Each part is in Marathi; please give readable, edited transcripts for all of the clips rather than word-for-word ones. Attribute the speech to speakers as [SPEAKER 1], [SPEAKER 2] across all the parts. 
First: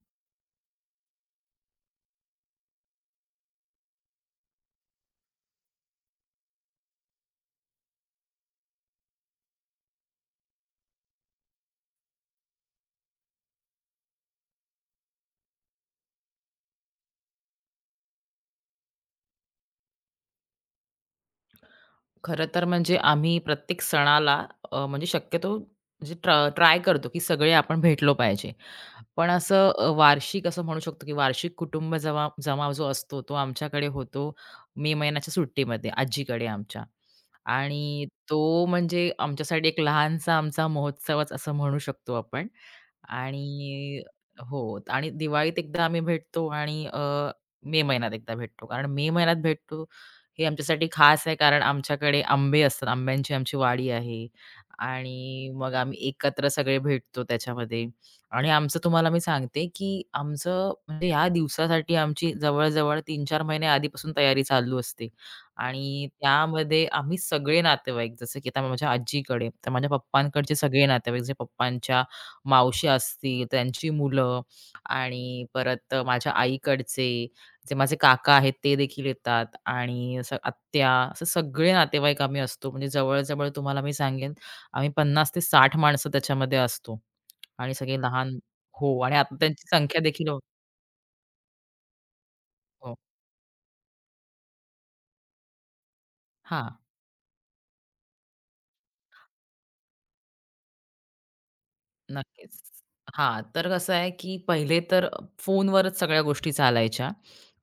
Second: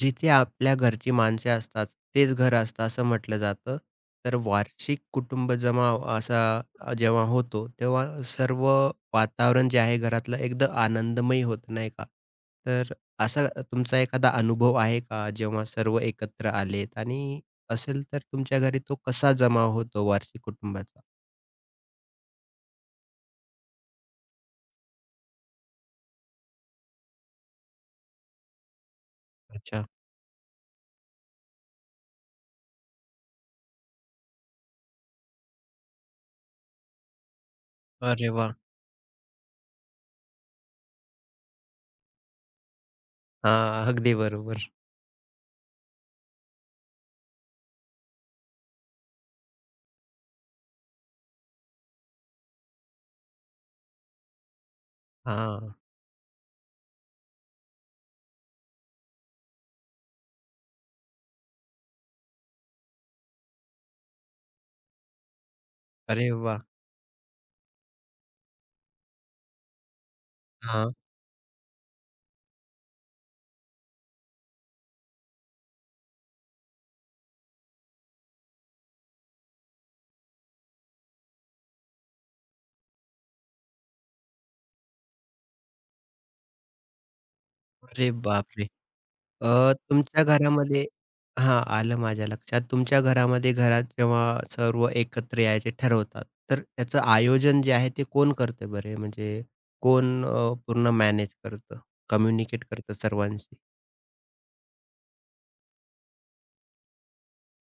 [SPEAKER 1] जिथे आपल्या घरची माणसे असतात, तेच घर असतं असं म्हटलं जातं. तर वार्षिक कुटुंब जमाव असा जेव्हा होतो, तेव्हा सर्व वातावरण जे आहे घरातलं एकदम आनंदमयी होतं, नाही का? तर असा तुमचा एखादा अनुभव आहे का, जेव्हा सर्व एकत्र आलेत आणि असेल तर तुमच्या घरी तो कसा जमाव होतो वार्षिक कुटुंबाचा?
[SPEAKER 2] खरं तर म्हणजे आम्ही प्रत्येक सणाला म्हणजे शक्यतो म्हणजे ट्राय करतो, की सगळे आपण भेटलो पाहिजे. पण असं
[SPEAKER 1] अच्छा.
[SPEAKER 2] वार्षिक असं म्हणू शकतो, की वार्षिक कुटुंब जमाव जो असतो, तो आमच्याकडे होतो मे महिन्याच्या सुट्टीमध्ये आजीकडे आमच्या. आणि
[SPEAKER 1] अरे वाह!
[SPEAKER 2] तो म्हणजे आमच्यासाठी एक लहानसा आमचा महोत्सवच असं म्हणू शकतो आपण.
[SPEAKER 1] हां,
[SPEAKER 2] आणि
[SPEAKER 1] अगदी बरोबर.
[SPEAKER 2] हो आणि दिवाळीत एकदा आम्ही भेटतो आणि मे महिन्यात एकदा भेटतो. कारण मे महिन्यात भेटतो हे आमच्यासाठी खास आहे कारण आमच्याकडे आंबे असतात. आंब्यांची आमची वाडी आहे आणि मग
[SPEAKER 1] हां.
[SPEAKER 2] आम्ही एकत्र सगळे भेटतो त्याच्यामध्ये आणि आमचं तुम्हाला मी सांगते, की आमचं म्हणजे ह्या दिवसासाठी आमची जवळ-जवळ 3-4 महिने आधीपासून तयारी चालू असते आणि
[SPEAKER 1] अरे वाह!
[SPEAKER 2] त्यामध्ये आम्ही सगळे नातेवाईक जसं की आता माझ्या आजीकडे, तर माझ्या पप्पांकडचे सगळे
[SPEAKER 1] हां.
[SPEAKER 2] नातेवाईक जे पप्पांच्या मावशी असतील, त्यांची मुलं आणि परत माझ्या आईकडचे जे माझे काका आहेत ते देखील येतात आणि असं आत्या, असं सगळे नातेवाईक आम्ही असतो. म्हणजे जवळ-जवळ तुम्हाला मी सांगेन आम्ही 50 ते 60 माणसं त्याच्यामध्ये असतो आणि सगळे
[SPEAKER 1] अरे
[SPEAKER 2] लहान
[SPEAKER 1] बापरे!
[SPEAKER 2] हो आणि आता त्यांची संख्या
[SPEAKER 1] तुमच्या
[SPEAKER 2] देखील हो.
[SPEAKER 1] घरामध्ये. हां, आलं माझ्या लक्षात.
[SPEAKER 2] हो.
[SPEAKER 1] तुमच्या घरामध्ये घरात जेव्हा सर्व एकत्र यायचे ठरवतात, तर
[SPEAKER 2] हां.
[SPEAKER 1] त्याचं आयोजन जे आहे ते कोण करतं बरे? म्हणजे कोण पूर्ण मॅनेज करतं,
[SPEAKER 2] नक्कीच.
[SPEAKER 1] कम्युनिकेट करतं
[SPEAKER 2] हा
[SPEAKER 1] सर्वांशी?
[SPEAKER 2] तर कसं आहे, की पहिले तर फोनवरच सगळ्या गोष्टी चालायच्या.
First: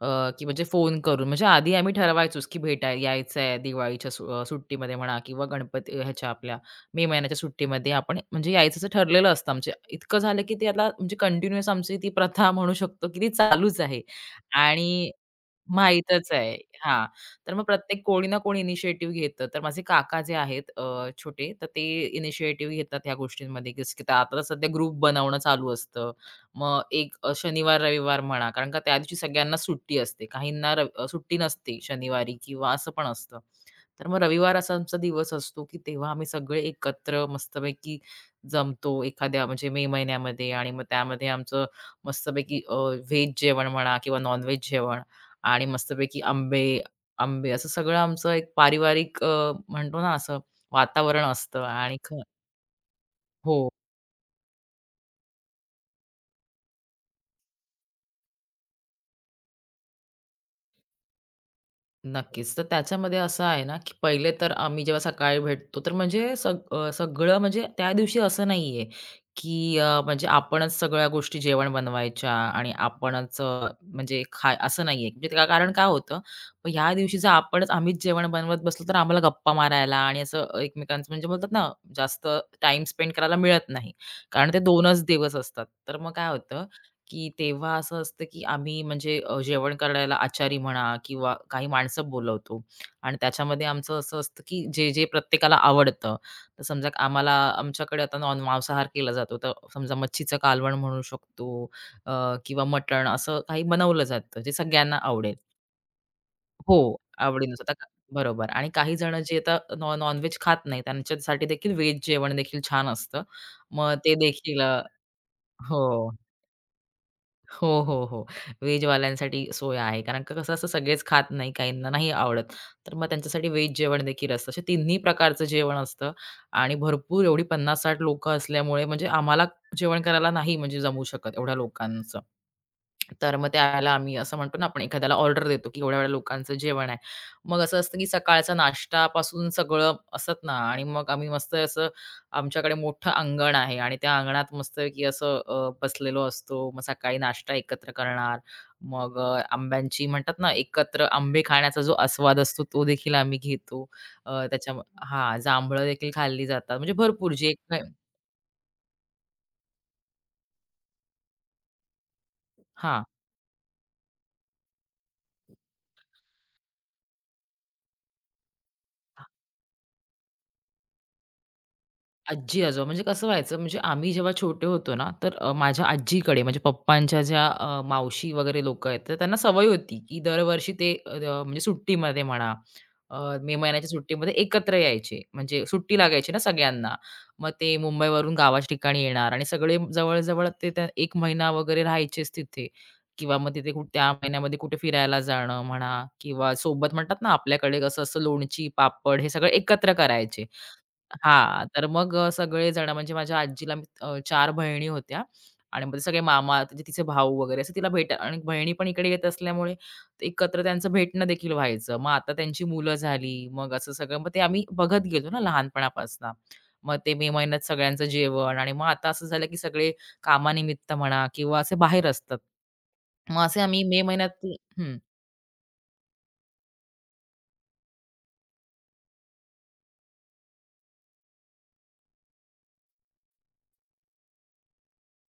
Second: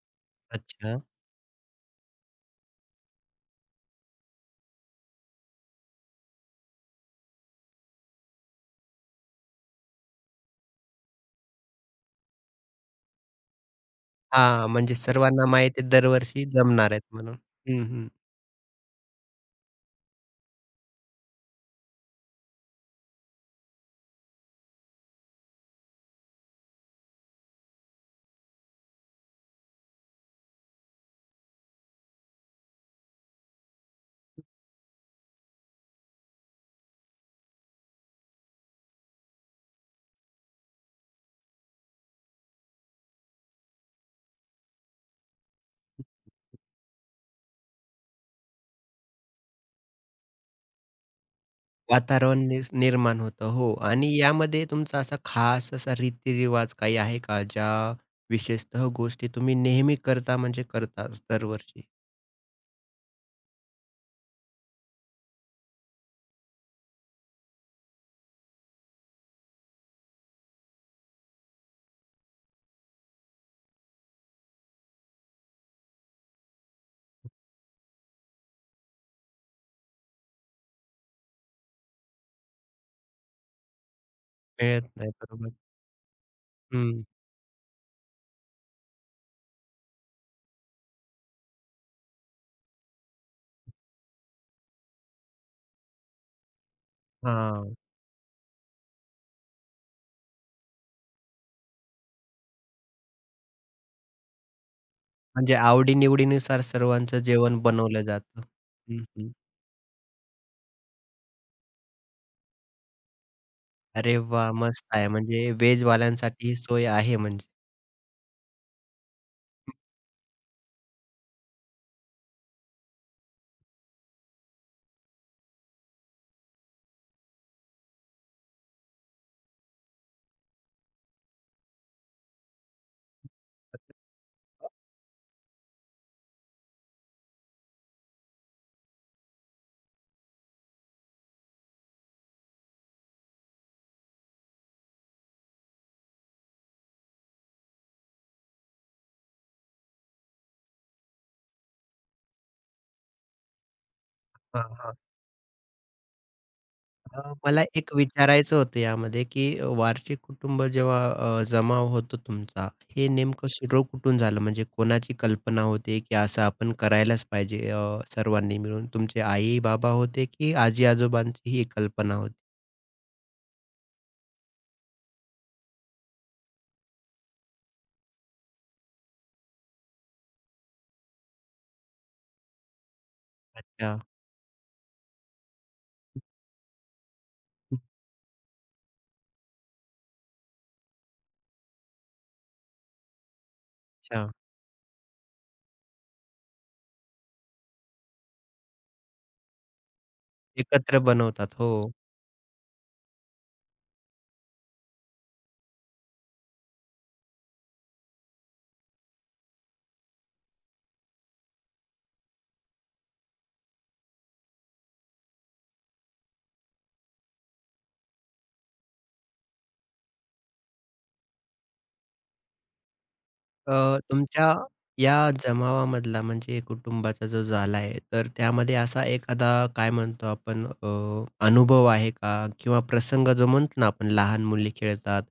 [SPEAKER 2] अ, की म्हणजे फोन
[SPEAKER 1] अच्छा.
[SPEAKER 2] करून म्हणजे आधी आम्ही ठरवायचोच, की भेटाय यायचंय दिवाळीच्या सुट्टीमध्ये म्हणा किंवा गणपती ह्याच्या आपल्या मे महिन्याच्या सुट्टीमध्ये आपण म्हणजे यायचं असं ठरलेलं असतं. म्हणजे इतकं झालं, की ते आता म्हणजे कंटिन्यूअस आमची ती प्रथा म्हणू शकतो, की ती चालूच आहे
[SPEAKER 1] हां, म्हणजे
[SPEAKER 2] आणि
[SPEAKER 1] सर्वांना माहिती आहे
[SPEAKER 2] माहीतच
[SPEAKER 1] दरवर्षी
[SPEAKER 2] आहे.
[SPEAKER 1] जमणार आहेत
[SPEAKER 2] हां.
[SPEAKER 1] म्हणून.
[SPEAKER 2] तर मग
[SPEAKER 1] हं,
[SPEAKER 2] प्रत्येक
[SPEAKER 1] हं.
[SPEAKER 2] कोणी ना कोणी इनिशिएटिव्ह घेतं. तर माझे काका जे आहेत छोटे, तर ते इनिशिएटिव्ह घेतात ह्या गोष्टींमध्ये, जसं की आता तर सध्या ग्रुप बनवणं चालू असतं. मग एक शनिवार, रविवार म्हणा, कारण का त्या दिवशी सगळ्यांना सुट्टी असते. काहींना सुट्टी नसते शनिवारी किंवा असं पण असतं. तर मग रविवार असा आमचा दिवस असतो, की तेव्हा आम्ही सगळे एकत्र मस्तपैकी जमतो एखाद्या म्हणजे मे महिन्यामध्ये आणि मग त्यामध्ये आमचं मस्तपैकी व्हेज जेवण म्हणा किंवा नॉन जेवण आणि मस्तपैकी आंबे आंबे असं सगळं आमचं एक पारिवारिक म्हणतो ना असं वातावरण असतं आणि ख
[SPEAKER 1] वातावरण निस निर्माण होतं.
[SPEAKER 2] हो.
[SPEAKER 1] हो आणि यामध्ये तुमचा असा खास असा रीतिरिवाज काही आहे का, ज्या विशेषतः गोष्टी तुम्ही नेहमी करता म्हणजे करताच दरवर्षी?
[SPEAKER 2] नक्कीच. तर त्याच्यामध्ये असं आहे ना, की पहिले तर आम्ही जेव्हा सकाळी भेटतो, तर म्हणजे सगळं म्हणजे त्या दिवशी असं नाहीये, की म्हणजे आपणच सगळ्या गोष्टी जेवण बनवायच्या आणि आपणच म्हणजे खा असं नाहीये. म्हणजे त्या- कारण काय होतं, मग ह्या दिवशी जर आपणच आम्हीच जेवण बनवत बसलो, तर आम्हाला गप्पा मारायला आणि असं एकमेकांचं म्हणजे बोलतात ना, जास्त टाईम स्पेंड करायला मिळत नाही. कारण ते
[SPEAKER 1] मिळत
[SPEAKER 2] 2च
[SPEAKER 1] नाही.
[SPEAKER 2] दिवस
[SPEAKER 1] बरोबर.
[SPEAKER 2] असतात. तर मग काय होतं,
[SPEAKER 1] हं.
[SPEAKER 2] की तेव्हा असं असतं की आम्ही म्हणजे जेवण करायला आचारी म्हणा किंवा काही माणसं बोलवतो आणि त्याच्यामध्ये आमचं असं असतं की जे जे प्रत्येकाला आवडतं. तर समजा आम्हाला
[SPEAKER 1] हां.
[SPEAKER 2] आमच्याकडे आता नॉन मांसाहार केला जातो. तर समजा मच्छीचं कालवण म्हणू शकतो अ, किंवा मटण असं काही बनवलं जातं जे सगळ्यांना आवडेल.
[SPEAKER 1] म्हणजे आवडी-निवडीनुसार
[SPEAKER 2] हो,
[SPEAKER 1] सर्वांचं जेवण
[SPEAKER 2] आवडीनुसार. आता का-
[SPEAKER 1] बनवलं जातं.
[SPEAKER 2] बरोबर आणि काही
[SPEAKER 1] हं,
[SPEAKER 2] जण
[SPEAKER 1] हं.
[SPEAKER 2] जे आता नॉन खात नाही त्यांच्यासाठी देखील व्हेज जेवण देखील छान असतं. मग ते
[SPEAKER 1] अरे वाह!
[SPEAKER 2] देखील
[SPEAKER 1] मस्त आहे. म्हणजे
[SPEAKER 2] हो.
[SPEAKER 1] व्हेजवाल्यांसाठी ही सोय आहे म्हणजे.
[SPEAKER 2] हो, हो, हो. व्हेजवाल्यांसाठी सोय आहे. कारण का कसं असं सगळेच खात नाही, काहींना नाही आवडत. तर मग त्यांच्यासाठी व्हेज जेवण देखील असतं. असे तिन्ही प्रकारचं जेवण असतं आणि भरपूर एवढी 50-60 लोकं असल्यामुळे म्हणजे आम्हाला जेवण करायला नाही म्हणजे जमू शकत एवढ्या लोकांचं. तर मग त्याला आम्ही असं म्हणतो ना, आपण एखाद्याला ऑर्डर देतो, की एवढ्या-एवढ्या लोकांचं जेवण आहे. मग असं असतं, की सकाळचा नाश्तापासून सगळं असत ना आणि मग आम्ही मस्त असं आमच्याकडे मोठं अंगण आहे आणि त्या अंगणात मस्तपैकी असं बसलेलो असतो. मग सकाळी नाश्ता एकत्र करणार. मग आंब्यांची म्हणतात ना, एकत्र आंबे खाण्याचा जो आस्वाद असतो, तो देखील आम्ही घेतो. अ,
[SPEAKER 1] हां,
[SPEAKER 2] त्याच्या
[SPEAKER 1] हां.
[SPEAKER 2] हां, जांभळं देखील खाल्ली जातात. म्हणजे भरपूर जे
[SPEAKER 1] मला
[SPEAKER 2] काय
[SPEAKER 1] एक विचारायचं होतं यामध्ये, की वार्षिक कुटुंब जेव्हा जमाव होतो तुमचा,
[SPEAKER 2] हां.
[SPEAKER 1] हे नेमकं सुरू कुठून झालं? म्हणजे कोणाची कल्पना होती, की असं आपण करायलाच पाहिजे सर्वांनी मिळून? तुमचे आई-बाबा होते, की आजी-आजोबांची ही कल्पना होती?
[SPEAKER 2] आजी-आजोबा म्हणजे कसं व्हायचं म्हणजे आम्ही जेव्हा छोटे होतो ना, तर माझ्या आजीकडे म्हणजे पप्पांच्या ज्या मावशी वगैरे लोकं आहेत, तर त्यांना सवय होती, की दरवर्षी ते म्हणजे सुट्टीमध्ये म्हणा, मे महिन्याच्या
[SPEAKER 1] अच्छा.
[SPEAKER 2] सुट्टीमध्ये एकत्र यायचे. म्हणजे सुट्टी लागायची ना सगळ्यांना. मग ते मुंबईवरून गावाच्या ठिकाणी येणार आणि सगळे जवळ ते त्या 1 महिना वगैरे राहायचेच तिथे किंवा मग तिथे कुठे त्या
[SPEAKER 1] अच्छा.
[SPEAKER 2] महिन्यामध्ये कुठे फिरायला जाणं म्हणा किंवा सोबत म्हणतात ना, आपल्याकडे कसं असतं लोणची, पापड हे सगळं एकत्र करायचे.
[SPEAKER 1] एकत्र बनवतात.
[SPEAKER 2] हां,
[SPEAKER 1] हो.
[SPEAKER 2] तर मग सगळेजण म्हणजे माझ्या आजीला मी 4 बहिणी होत्या आणि मग ते सगळे मामा, म्हणजे तिचे भाऊ वगैरे असं तिला भेट आणि बहिणी पण इकडे येत असल्यामुळे ते एकत्र त्यांचं भेटणं देखील व्हायचं. मग आता त्यांची मुलं झाली, मग असं सगळं मग ते आम्ही बघत गेलो ना लहानपणापासून. मग ते मे महिन्यात सगळ्यांचं जेवण आणि मग आता असं झालं की सगळे कामानिमित्त म्हणा किंवा असे बाहेर असतात. मग असे आम्ही
[SPEAKER 1] अ,
[SPEAKER 2] मे महिन्यात
[SPEAKER 1] तुमच्या
[SPEAKER 2] हं.
[SPEAKER 1] या जमावामधला म्हणजे कुटुंबाचा जो झाला आहे, तर त्यामध्ये असा एखादा काय म्हणतो आपण अनुभव आहे का? किंवा प्रसंग जो म्हणतो ना आपण लहान मुली खेळतात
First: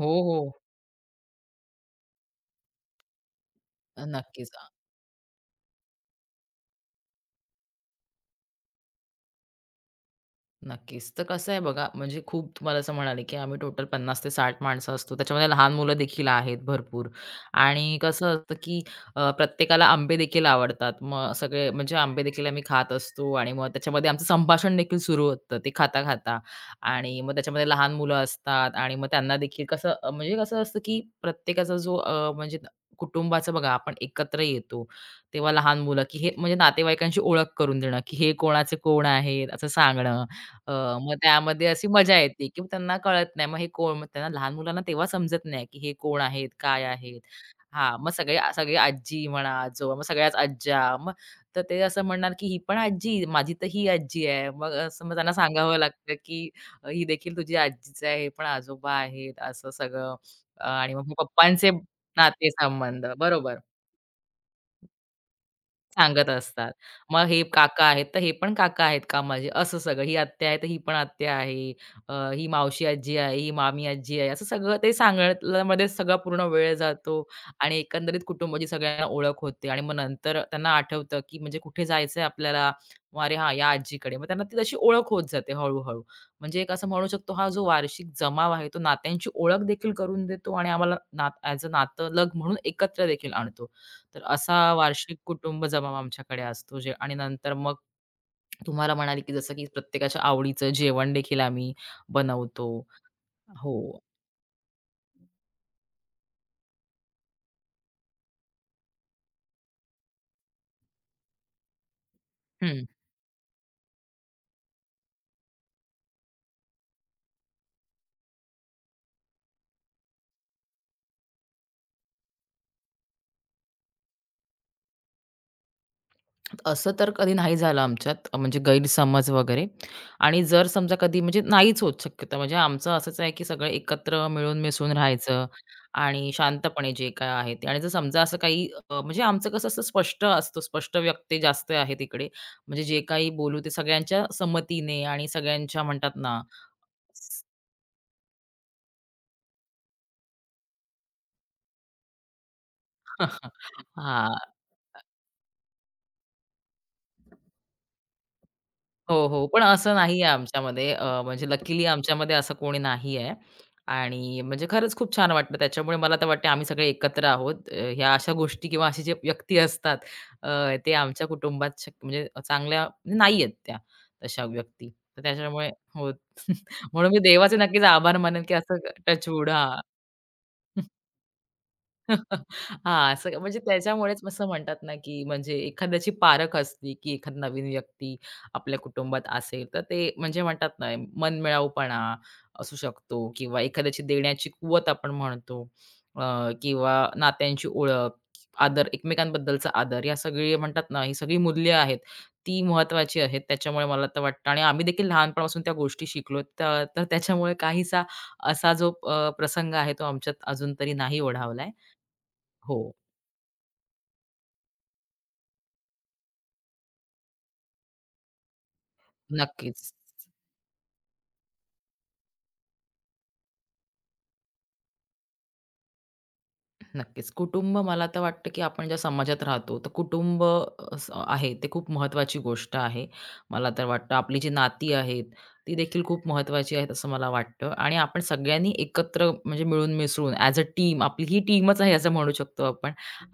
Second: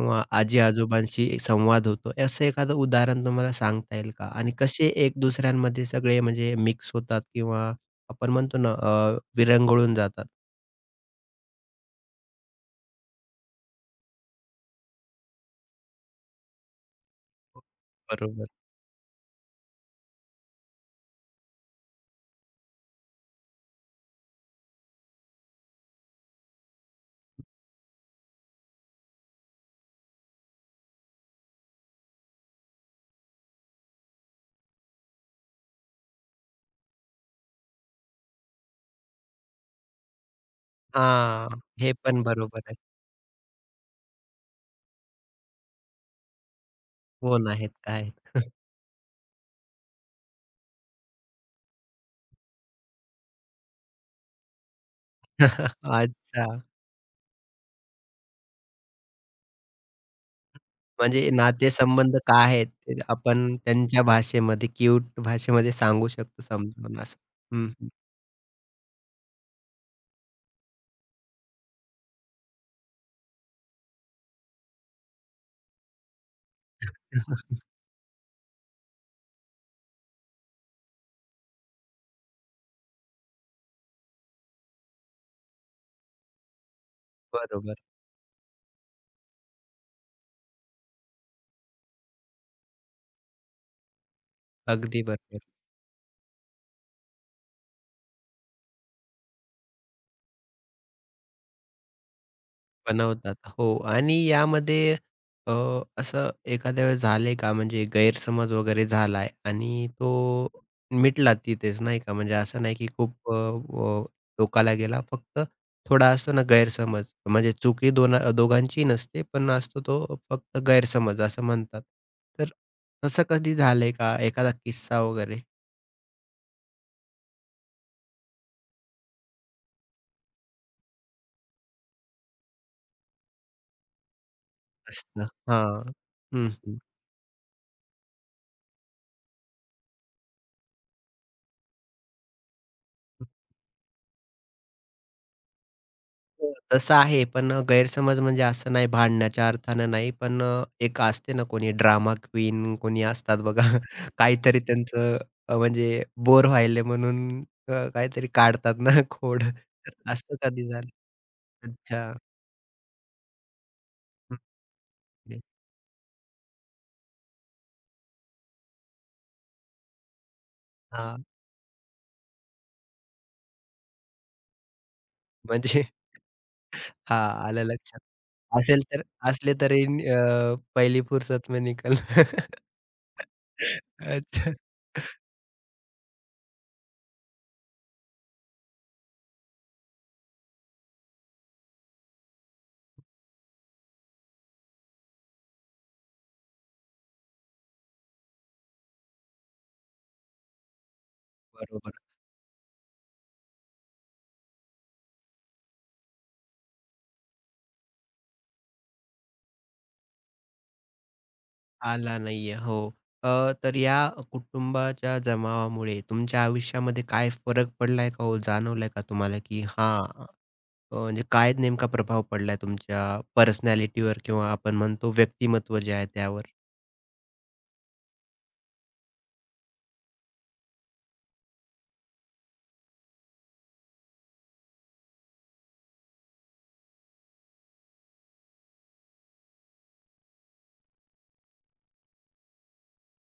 [SPEAKER 2] हो, हो.
[SPEAKER 1] आजी-आजोबांशी संवाद होतो. असं एखादं उदाहरण तुम्हाला सांगता येईल का? आणि
[SPEAKER 2] नक्कीच.
[SPEAKER 1] कसे एक दुसऱ्यांमध्ये सगळे म्हणजे मिक्स होतात किंवा आपण म्हणतो ना विरंगुळून जातात?
[SPEAKER 2] नक्कीच. तर कसं आहे बघा, म्हणजे खूप तुम्हाला असं म्हणाले, की आम्ही टोटल 50 ते 60 माणसं असतो. त्याच्यामध्ये लहान मुलं देखील आहेत भरपूर आणि कसं
[SPEAKER 1] बरोबर.
[SPEAKER 2] असतं, की प्रत्येकाला आंबे देखील आवडतात. मग सगळे म्हणजे आंबे देखील आम्ही खात असतो आणि मग त्याच्यामध्ये आमचं संभाषण देखील सुरू होतं ते खाता-खाता आणि मग त्याच्यामध्ये लहान मुलं असतात आणि मग त्यांना देखील कसं म्हणजे कसं असतं, की प्रत्येकाचा जो म्हणजे कुटुंबाचं बघा आपण एकत्र येतो, तेव्हा लहान मुलं, की हे म्हणजे नातेवाईकांची ओळख करून देणं, की हे कोणाचे कोण आहेत असं सांगणं अ, मग
[SPEAKER 1] हां,
[SPEAKER 2] त्यामध्ये अशी
[SPEAKER 1] हे
[SPEAKER 2] मजा
[SPEAKER 1] पण
[SPEAKER 2] येते,
[SPEAKER 1] बरोबर
[SPEAKER 2] की
[SPEAKER 1] आहे.
[SPEAKER 2] त्यांना कळत नाही. मग हे कोण? मग त्यांना लहान मुलांना तेव्हा समजत नाही, की हे कोण आहेत? काय आहेत?
[SPEAKER 1] कोण आहेत?
[SPEAKER 2] हां, मग
[SPEAKER 1] काय?
[SPEAKER 2] सगळे सगळे आजी म्हणा, आजोबा, मग सगळ्याच आज्या. मग तर ते असं म्हणणार, की "ही पण आजी, माझी तर ही आजी आहे." मग असं मग त्यांना सांगावं लागतं, की
[SPEAKER 1] अच्छा.
[SPEAKER 2] "ही देखील तुझी आजीच आहे, हे पण आजोबा आहेत." असं सगळं. आणि मग
[SPEAKER 1] म्हणजे
[SPEAKER 2] पप्पांचे
[SPEAKER 1] नातेसंबंध काय आहेत ते
[SPEAKER 2] नातेसंबंध.
[SPEAKER 1] आपण
[SPEAKER 2] बरोबर.
[SPEAKER 1] त्यांच्या भाषेमध्ये क्यूट भाषेमध्ये सांगू
[SPEAKER 2] सांगत
[SPEAKER 1] शकतो
[SPEAKER 2] असतात.
[SPEAKER 1] समजावून असं.
[SPEAKER 2] मग हे
[SPEAKER 1] हं,
[SPEAKER 2] काका
[SPEAKER 1] हं.
[SPEAKER 2] आहेत, तर हे पण काका आहेत का माझे? असं सगळं. ही आत्या आहे, तर ही पण आत्या आहे. ही मावशी आजी आहे, ही मामी आजी आहे. असं सगळं ते सांगण्यामध्ये सगळा पूर्ण वेळ जातो आणि एकंदरीत कुटुंबाची सगळ्यांना ओळख होते आणि मग नंतर त्यांना आठवतं, की म्हणजे कुठे जायचंय आपल्याला? मग अरे हां, या आजीकडे. मग त्यांना ती तशी ओळख होत जाते हळू म्हणजे एक असं म्हणू शकतो हा जो
[SPEAKER 1] बरोबर.
[SPEAKER 2] वार्षिक जमाव आहे, तो नात्यांची ओळख देखील करून देतो आणि आम्हाला नात ॲज अ नातं लग म्हणून एकत्र देखील आणतो. तर असा
[SPEAKER 1] अगदी
[SPEAKER 2] वार्षिक
[SPEAKER 1] बरोबर.
[SPEAKER 2] कुटुंब जमाव आमच्याकडे असतो जे आणि नंतर मग तुम्हाला म्हणाले, की जसं की प्रत्येकाच्या आवडीचं जेवण देखील आम्ही बनवतो.
[SPEAKER 1] बनवतात. हो
[SPEAKER 2] हो.
[SPEAKER 1] आणि यामध्ये अ, असं एखाद्या वेळेस झालंय का म्हणजे गैरसमज वगैरे झालाय आणि तो मिटला तिथेच नाही का? म्हणजे असं नाही
[SPEAKER 2] हं.
[SPEAKER 1] की खूप अ, अ, टोकाला गेला. फक्त थोडा असतो ना गैरसमज म्हणजे चुकी दोन दोघांची नसते, पण असतो तो फक्त गैरसमज असं म्हणतात. तर तसं कधी झालंय का? एखादा किस्सा वगैरे
[SPEAKER 2] असं तर कधी नाही झालं आमच्यात म्हणजे गैरसमज वगैरे आणि जर समजा कधी म्हणजे नाहीच होत शक्यतो म्हणजे आमचं असंच आहे, की सगळं एकत्र मिळून मिसळून
[SPEAKER 1] असतं?
[SPEAKER 2] राहायचं
[SPEAKER 1] हां.
[SPEAKER 2] आणि
[SPEAKER 1] हं.
[SPEAKER 2] शांतपणे जे काय आहे ते आणि जर समजा असं काही म्हणजे आमचं कसं असं स्पष्ट असतं, स्पष्ट व्यक्ती जास्त आहे तिकडे. म्हणजे जे काही बोलू ते सगळ्यांच्या संमतीने आणि सगळ्यांच्या म्हणतात ना
[SPEAKER 1] हो, तसं आहे. पण गैरसमज म्हणजे असं नाही भांडण्याच्या अर्थानं नाही. पण एक असते ना कोणी ड्रामा क्वीन कोणी असतात बघा.
[SPEAKER 2] हां.
[SPEAKER 1] काहीतरी त्यांचं म्हणजे बोर व्हायले म्हणून काहीतरी काढतात ना
[SPEAKER 2] हो,
[SPEAKER 1] खोड.
[SPEAKER 2] हो. पण
[SPEAKER 1] तर
[SPEAKER 2] असं नाही आहे
[SPEAKER 1] असं कधी झालं?
[SPEAKER 2] आमच्यामध्ये म्हणजे लकीली
[SPEAKER 1] अच्छा.
[SPEAKER 2] आमच्यामध्ये असं कोणी नाही आहे
[SPEAKER 1] हं,
[SPEAKER 2] आणि म्हणजे खरंच खूप छान
[SPEAKER 1] हं.
[SPEAKER 2] वाटलं. त्याच्यामुळे मला तर वाटते आम्ही सगळे एकत्र आहोत. ह्या अशा गोष्टी किंवा अशी जे व्यक्ती असतात ते आमच्या कुटुंबात शक्य म्हणजे चांगल्या म्हणजे नाही आहेत त्या तशा व्यक्ती. तर त्याच्यामुळे
[SPEAKER 1] म्हणजे
[SPEAKER 2] हो. म्हणून मी
[SPEAKER 1] हां,
[SPEAKER 2] देवाचे
[SPEAKER 1] आलं
[SPEAKER 2] नक्कीच
[SPEAKER 1] लक्षात.
[SPEAKER 2] आभार मानेन, की असं
[SPEAKER 1] असेल तर
[SPEAKER 2] टचवूड
[SPEAKER 1] असले
[SPEAKER 2] हां.
[SPEAKER 1] तरी पहिली फुर्सत में निकल.
[SPEAKER 2] हां, असं म्हणजे त्याच्यामुळेच असं
[SPEAKER 1] अच्छा.
[SPEAKER 2] म्हणतात ना, की म्हणजे एखाद्याची पारख असली, की एखादी नवीन व्यक्ती आपल्या कुटुंबात असेल, तर ते म्हणजे म्हणतात ना, मनमिळाऊपणा असू शकतो किंवा एखाद्याची देण्याची कुवत आपण म्हणतो किंवा नात्यांची ओळख, आदर, एकमेकांबद्दलचा आदर, या सगळी म्हणतात ना, ही सगळी मूल्य
[SPEAKER 1] बरोबर.
[SPEAKER 2] आहेत, ती महत्त्वाची आहेत. त्याच्यामुळे मला तर वाटतं आणि आम्ही देखील लहानपणापासून त्या गोष्टी शिकलो. तर तर त्याच्यामुळे काहीसा असा जो प्रसंग आहे, तो आमच्यात अजून तरी नाही ओढावला
[SPEAKER 1] आला नाहीये. हो.
[SPEAKER 2] हो,
[SPEAKER 1] तर या कुटुंबाच्या जमावामुळे तुमच्या आयुष्यामध्ये काय फरक पडलाय का हो? जाणवलाय का तुम्हाला, की
[SPEAKER 2] नक्कीच.
[SPEAKER 1] हां, म्हणजे काय नेमका प्रभाव पडलाय तुमच्या पर्सनॅलिटीवर किंवा आपण म्हणतो व्यक्तिमत्व जे आहे त्यावर?
[SPEAKER 2] नक्कीच. कुटुंब मला तर वाटतं, की आपण ज्या समाजात राहतो, तर कुटुंब स आहे ते खूप महत्त्वाची गोष्ट आहे. मला तर वाटतं आपली जी नाती आहेत, ती देखील खूप महत्त्वाची आहेत असं मला वाटतं आणि आपण सगळ्यांनी एकत्र म्हणजे मिळून मिसळून ॲज अ टीम आपली ही टीमच आहे असं म्हणू शकतो आपण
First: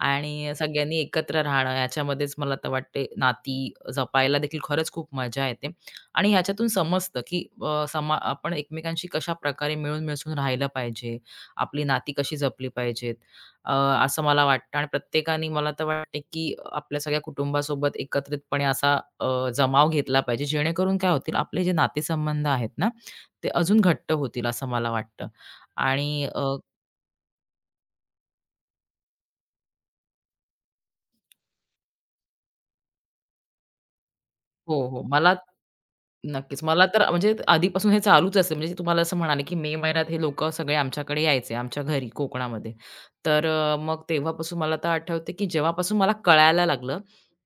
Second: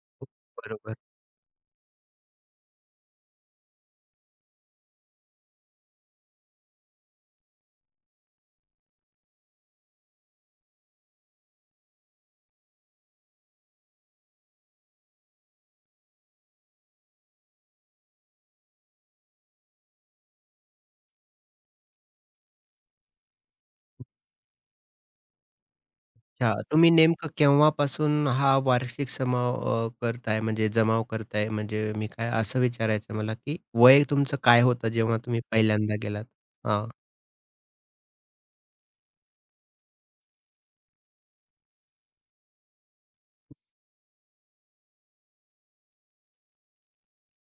[SPEAKER 2] आणि
[SPEAKER 1] बरोबर.
[SPEAKER 2] सगळ्यांनी एकत्र राहणं याच्यामध्येच मला तर वाटते नाती जपायला देखील खरंच खूप मजा येते आणि ह्याच्यातून समजतं, की समा आपण एकमेकांशी कशाप्रकारे मिळून मिसळून राहिलं पाहिजे, आपली नाती कशी जपली पाहिजेत. अ, असं मला वाटतं आणि प्रत्येकाने मला तर वाटते, की आपल्या सगळ्या कुटुंबासोबत एकत्रितपणे असा जमाव घेतला पाहिजे. जेणेकरून काय होतील आपले जे नातेसंबंध आहेत ना, ते अजून घट्ट होतील असं मला वाटतं. आणि अ,
[SPEAKER 1] अच्छा. तुम्ही नेमकं केव्हापासून हा वार्षिक समाव करताय म्हणजे जमाव करताय? म्हणजे मी काय असं विचारायचं मला, की वय तुमचं काय
[SPEAKER 2] हो,
[SPEAKER 1] होतं
[SPEAKER 2] हो.
[SPEAKER 1] जेव्हा
[SPEAKER 2] मला
[SPEAKER 1] तुम्ही पहिल्यांदा गेलात?
[SPEAKER 2] नक्कीच. मला
[SPEAKER 1] हां,
[SPEAKER 2] तर म्हणजे आधीपासून हे चालूच असेल. म्हणजे तुम्हाला असं म्हणाले, की मे महिन्यात हे लोकं सगळे आमच्याकडे यायचे, आमच्या घरी कोकणामध्ये. तर मग तेव्हापासून मला तर आठवते, की जेव्हापासून मला कळायला लागलं,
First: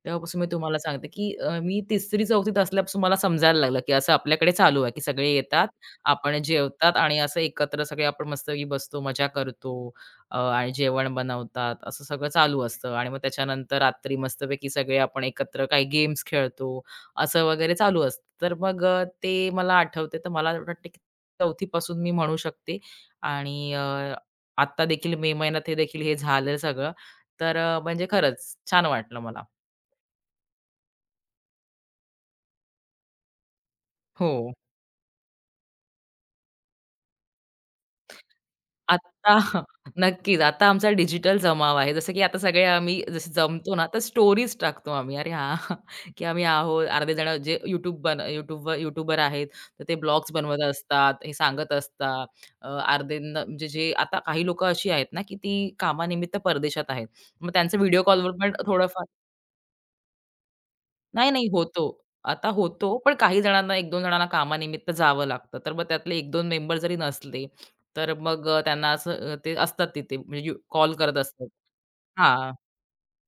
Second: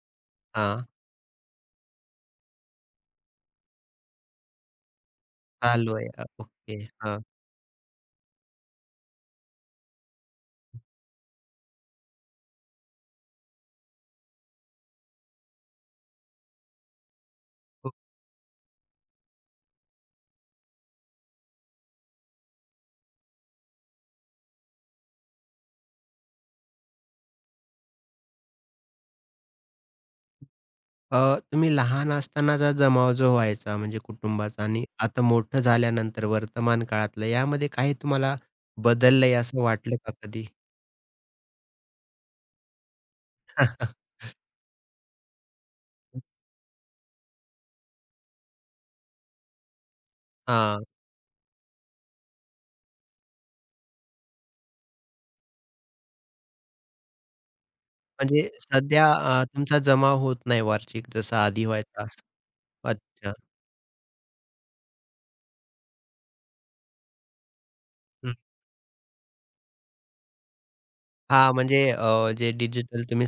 [SPEAKER 2] तेव्हापासून मी तुम्हाला
[SPEAKER 1] हां.
[SPEAKER 2] सांगते, की मी 3री-4थीत असल्यापासून मला समजायला लागलं, की असं आपल्याकडे चालू आहे, की सगळे येतात,
[SPEAKER 1] चालू आहे. अ,
[SPEAKER 2] आपण
[SPEAKER 1] ओके.
[SPEAKER 2] जेवतात आणि
[SPEAKER 1] हां.
[SPEAKER 2] असं एकत्र सगळे आपण मस्तपैकी बसतो, मजा करतो आणि जेवण बनवतात. असं सगळं चालू असतं आणि मग त्याच्यानंतर रात्री मस्तपैकी सगळे आपण एकत्र काही गेम्स खेळतो असं वगैरे चालू असतं. तर मग ते मला आठवते. तर मला वाटतं, की 4थी पासून मी म्हणू शकते आणि आत्ता देखील मे महिन्यात हे देखील हे झालं सगळं. तर म्हणजे खरंच छान वाटलं मला.
[SPEAKER 1] अ, तुम्ही लहान असतानाचा जमाव जो व्हायचा म्हणजे
[SPEAKER 2] हो.
[SPEAKER 1] कुटुंबाचा आणि आता मोठं झाल्यानंतर वर्तमान काळातलं यामध्ये काही तुम्हाला
[SPEAKER 2] आत्ता
[SPEAKER 1] बदललंय असं वाटलं का
[SPEAKER 2] नक्कीच.
[SPEAKER 1] कधी?
[SPEAKER 2] आता आमचा डिजिटल जमाव आहे. जसं की आता सगळे आम्ही जसे जमतो ना, तर स्टोरीज टाकतो आम्ही. अरे हां, की आम्ही आहोत. अर्धे जण जे YouTubeवर यूट्यूबर आहेत, तर ते ब्लॉग्स बनवत
[SPEAKER 1] हां,
[SPEAKER 2] असतात, हे सांगत असतात. अ, अर्ध्यांना म्हणजे जे आता काही लोकं अशी आहेत ना, की ती कामानिमित्त परदेशात आहेत. मग त्यांचं व्हिडिओ कॉलवर
[SPEAKER 1] म्हणजे
[SPEAKER 2] पण थोडंफार
[SPEAKER 1] सध्या तुमचा जमाव होत नाही वार्षिक
[SPEAKER 2] नाही,
[SPEAKER 1] जसा
[SPEAKER 2] नाही
[SPEAKER 1] आधी
[SPEAKER 2] होतो.
[SPEAKER 1] व्हायचा असं.
[SPEAKER 2] आता होतो, पण
[SPEAKER 1] अच्छा.
[SPEAKER 2] काही जणांना एक दोन जणांना कामानिमित्त जावं लागतं. तर मग त्यातले एक दोन मेंबर जरी नसले, तर
[SPEAKER 1] हं.
[SPEAKER 2] मग त्यांना असं ते असतात तिथे म्हणजे कॉल करत असतात.
[SPEAKER 1] हां, म्हणजे जे
[SPEAKER 2] हां.
[SPEAKER 1] डिजिटल तुम्ही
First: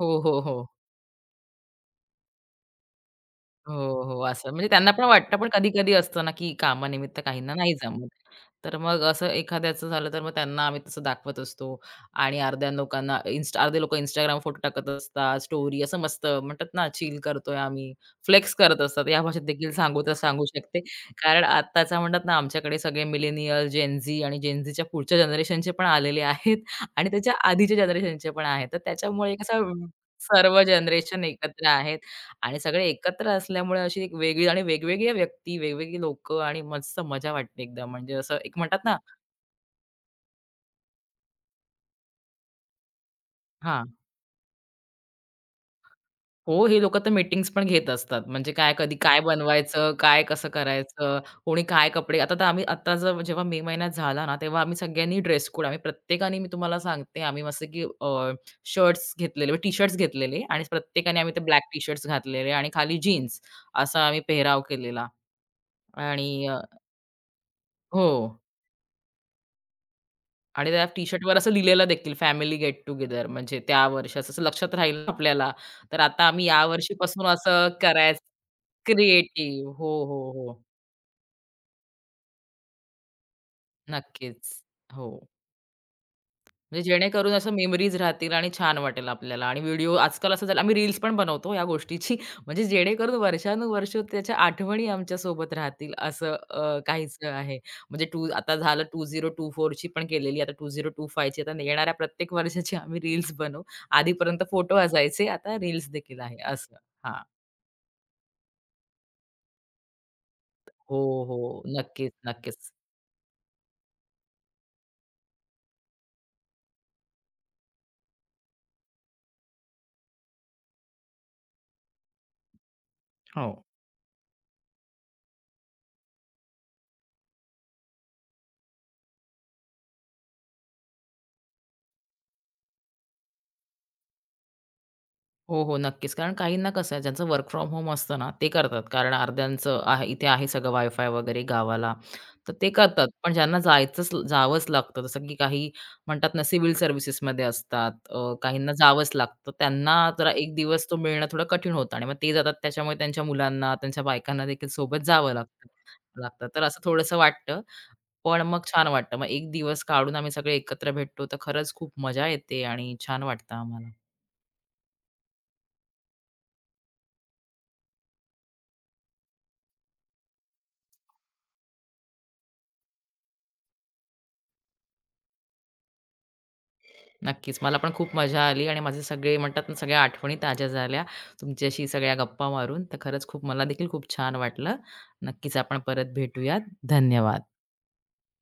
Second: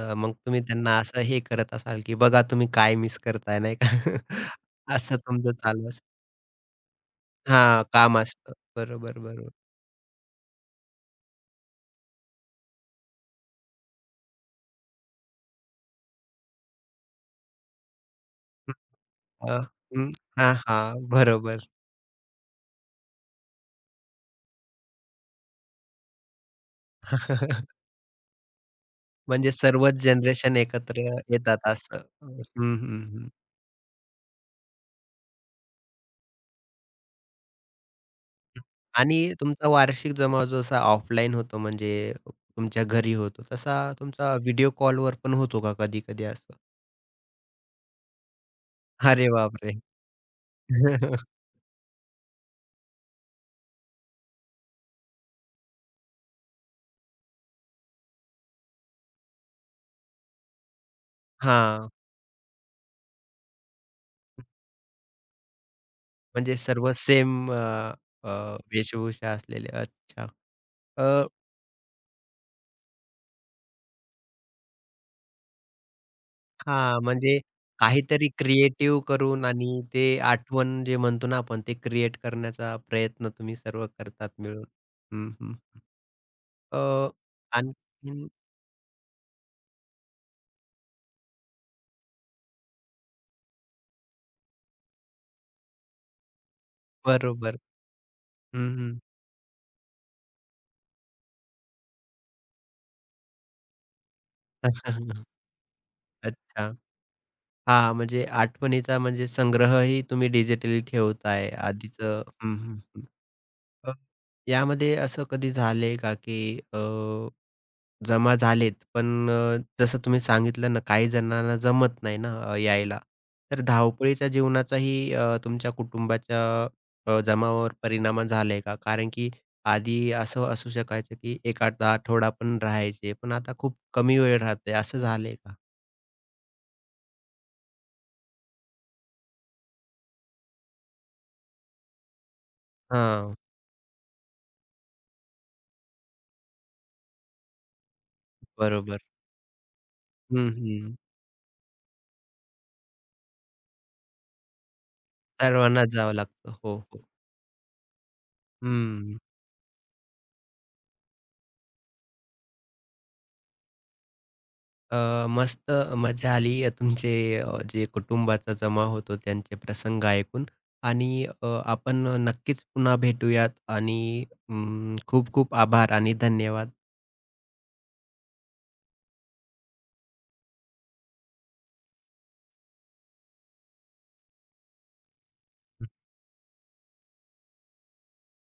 [SPEAKER 2] हो,
[SPEAKER 1] मग
[SPEAKER 2] हो, हो.
[SPEAKER 1] तुम्ही त्यांना असं हे करत असाल, की बघा तुम्ही काय मिस करताय नाही का?
[SPEAKER 2] हो, हो. असं म्हणजे त्यांना पण
[SPEAKER 1] असं
[SPEAKER 2] वाटतं, पण
[SPEAKER 1] तुमचं चालू
[SPEAKER 2] कधी-कधी
[SPEAKER 1] असतं.
[SPEAKER 2] असतं ना, की कामानिमित्त काहींना नाही
[SPEAKER 1] हां,
[SPEAKER 2] जमत.
[SPEAKER 1] काम असतं.
[SPEAKER 2] तर मग
[SPEAKER 1] बरोबर,
[SPEAKER 2] असं
[SPEAKER 1] बरोबर.
[SPEAKER 2] एखाद्याचं झालं, तर मग त्यांना आम्ही तसं दाखवत असतो आणि अर्ध्या लोकांना इन्स्ट अर्धे लोकं Instagram फोटो टाकत असतात, स्टोरी असं मस्त म्हणतात ना, चिल करतोय आम्ही, फ्लेक्स
[SPEAKER 1] हम्म.
[SPEAKER 2] करत असतात. या भाषेत
[SPEAKER 1] अ,
[SPEAKER 2] देखील सांगू तर
[SPEAKER 1] हं.
[SPEAKER 2] सांगू
[SPEAKER 1] हां,
[SPEAKER 2] शकते.
[SPEAKER 1] हां.
[SPEAKER 2] कारण
[SPEAKER 1] बरोबर.
[SPEAKER 2] आत्ताचा म्हणतात ना, आमच्याकडे सगळे मिलेनियल, जेन आणि जेन पुढच्या जनरेशनचे पण आलेले आहेत आणि त्याच्या आधीच्या जनरेशनचे पण आहेत. तर त्याच्यामुळे एक
[SPEAKER 1] म्हणजे
[SPEAKER 2] असा
[SPEAKER 1] सर्वच जनरेशन
[SPEAKER 2] सर्व
[SPEAKER 1] एकत्र
[SPEAKER 2] जनरेशन एकत्र
[SPEAKER 1] येतात
[SPEAKER 2] आहेत.
[SPEAKER 1] असं. हं,
[SPEAKER 2] आणि सगळे
[SPEAKER 1] हं,
[SPEAKER 2] एकत्र
[SPEAKER 1] हं.
[SPEAKER 2] असल्यामुळे अशी एक वेगळी आणि वेगवेगळ्या व्यक्ती, वेगवेगळी लोकं आणि मस्त मजा वाटते एकदम. म्हणजे असं एक म्हणतात ना.
[SPEAKER 1] आणि तुमचा वार्षिक जमाव जसा ऑफलाईन होतो म्हणजे तुमच्या घरी होतो, तसा
[SPEAKER 2] हां.
[SPEAKER 1] तुमचा व्हिडिओ कॉलवर पण होतो का कधी-कधी असं?
[SPEAKER 2] हो, हे लोकं तर मीटिंग्स पण घेत असतात. म्हणजे काय, कधी काय
[SPEAKER 1] अरे बापरे!
[SPEAKER 2] बनवायचं, काय कसं करायचं, कोणी काय कपडे आता तर आम्ही आता जर जेव्हा मे महिन्यात झाला ना, तेव्हा आम्ही सगळ्यांनी ड्रेस कोड आम्ही प्रत्येकाने मी तुम्हाला सांगते आम्ही मस्त की शर्ट्स घेतलेले, म्हणजे टी-शर्ट्स घेतलेले आणि प्रत्येकाने आम्ही ते ब्लॅक
[SPEAKER 1] हां,
[SPEAKER 2] टी-शर्ट्स घातलेले आणि खाली जीन्स असा आम्ही पेहराव केलेला आणि
[SPEAKER 1] म्हणजे सर्व सेम अ,
[SPEAKER 2] हो.
[SPEAKER 1] अ, वेशभूषा असलेले. अच्छा.
[SPEAKER 2] आणि त्या
[SPEAKER 1] अ,
[SPEAKER 2] टी-शर्टवर असं लिहिलेलं देखील फॅमिली गेट टुगेदर म्हणजे त्या वर्षाचं असं लक्षात राहील ना आपल्याला. तर आता आम्ही
[SPEAKER 1] हां,
[SPEAKER 2] यावर्षीपासून
[SPEAKER 1] म्हणजे
[SPEAKER 2] असं करायचं
[SPEAKER 1] काहीतरी क्रिएटिव्ह करून
[SPEAKER 2] क्रिएटिव्ह.
[SPEAKER 1] आणि
[SPEAKER 2] हो,
[SPEAKER 1] ते
[SPEAKER 2] हो, हो.
[SPEAKER 1] आठवण जे म्हणतो ना आपण ते क्रिएट करण्याचा प्रयत्न तुम्ही सर्व करतात
[SPEAKER 2] नक्कीच.
[SPEAKER 1] मिळून.
[SPEAKER 2] हो.
[SPEAKER 1] हं, हं. अ,
[SPEAKER 2] म्हणजे जेणेकरून असं मेमरीज
[SPEAKER 1] आणखीन
[SPEAKER 2] राहतील आणि छान वाटेल आपल्याला आणि व्हिडिओ आजकाल असं झालं आम्ही रील्स पण बनवतो या गोष्टीची म्हणजे जेणेकरून वर्षानुवर्ष त्याच्या आठवणी आमच्या सोबत राहतील असं काहीसं
[SPEAKER 1] बरोबर.
[SPEAKER 2] आहे. म्हणजे आता
[SPEAKER 1] हं,
[SPEAKER 2] झालं
[SPEAKER 1] हं.
[SPEAKER 2] 2024 ची पण केलेली आता 2025 ची आता येणाऱ्या प्रत्येक वर्षाची आम्ही रील्स बनवू. आधीपर्यंत फोटो असायचे, आता रील्स देखील आहे
[SPEAKER 1] अच्छा.
[SPEAKER 2] असं. हां.
[SPEAKER 1] हां, म्हणजे आठवणीचा म्हणजे संग्रहही तुम्ही डिजिटली
[SPEAKER 2] हो,
[SPEAKER 1] ठेवताय
[SPEAKER 2] हो. नक्कीच,
[SPEAKER 1] आधीचं. हं,
[SPEAKER 2] नक्कीच.
[SPEAKER 1] हं, हं. अ, यामध्ये असं कधी झालंय का, की अ जमा झालेत, पण जसं तुम्ही सांगितलं ना, काही जणांना जमत नाही ना यायला.
[SPEAKER 2] हो.
[SPEAKER 1] तर धावपळीच्या जीवनाचाही तुमच्या कुटुंबाच्या जमावावर परिणाम झालाय का? कारण की आधी असं असू शकायचं की 1 आठवडा पण राहायचे, पण आता खूप कमी वेळ राहते, असं झालंय का?
[SPEAKER 2] हो, हो. नक्कीच. कारण काहींना कसं आहे ज्यांचं वर्क फ्रॉम होम असतं ना, ते करतात. कारण अर्ध्यांचं आहे इथे आहे सगळं वायफाय वगैरे गावाला, तर ते करतात. पण
[SPEAKER 1] हां,
[SPEAKER 2] ज्यांना जायचंच जावंच लागतं, जसं की काही म्हणतात ना सिव्हिल सर्व्हिसेसमध्ये असतात, काहींना
[SPEAKER 1] बरोबर.
[SPEAKER 2] जावंच लागतं. त्यांना जरा
[SPEAKER 1] हं,
[SPEAKER 2] 1 दिवस
[SPEAKER 1] हं.
[SPEAKER 2] तो मिळणं थोडं कठीण होतं आणि मग ते जातात त्याच्यामुळे त्यांच्या मुलांना, त्यांच्या बायकांना देखील सोबत जावं लागतं
[SPEAKER 1] सर्वांनाच जावं
[SPEAKER 2] लागतं.
[SPEAKER 1] लागतं.
[SPEAKER 2] तर
[SPEAKER 1] हो,
[SPEAKER 2] असं
[SPEAKER 1] हो.
[SPEAKER 2] थोडंसं वाटतं, पण मग छान वाटतं.
[SPEAKER 1] हं.
[SPEAKER 2] मग 1 दिवस काढून आम्ही सगळे एकत्र भेटतो, तर खरंच खूप मजा येते आणि छान वाटतं आम्हाला.
[SPEAKER 1] अ, मस्त मजा आली तुमचे जे कुटुंबाचा जमा होतो त्यांचे प्रसंग ऐकून आणि आपण नक्कीच पुन्हा भेटूयात आणि अं, खूप खूप आभार आणि धन्यवाद.
[SPEAKER 2] नक्कीच. मला पण खूप मजा आली आणि माझे सगळे म्हणतात ना, सगळ्या आठवणी ताज्या झाल्या तुमच्याशी सगळ्या गप्पा मारून. तर खरंच खूप मला देखील खूप छान वाटलं. नक्कीच आपण परत भेटूयात. धन्यवाद.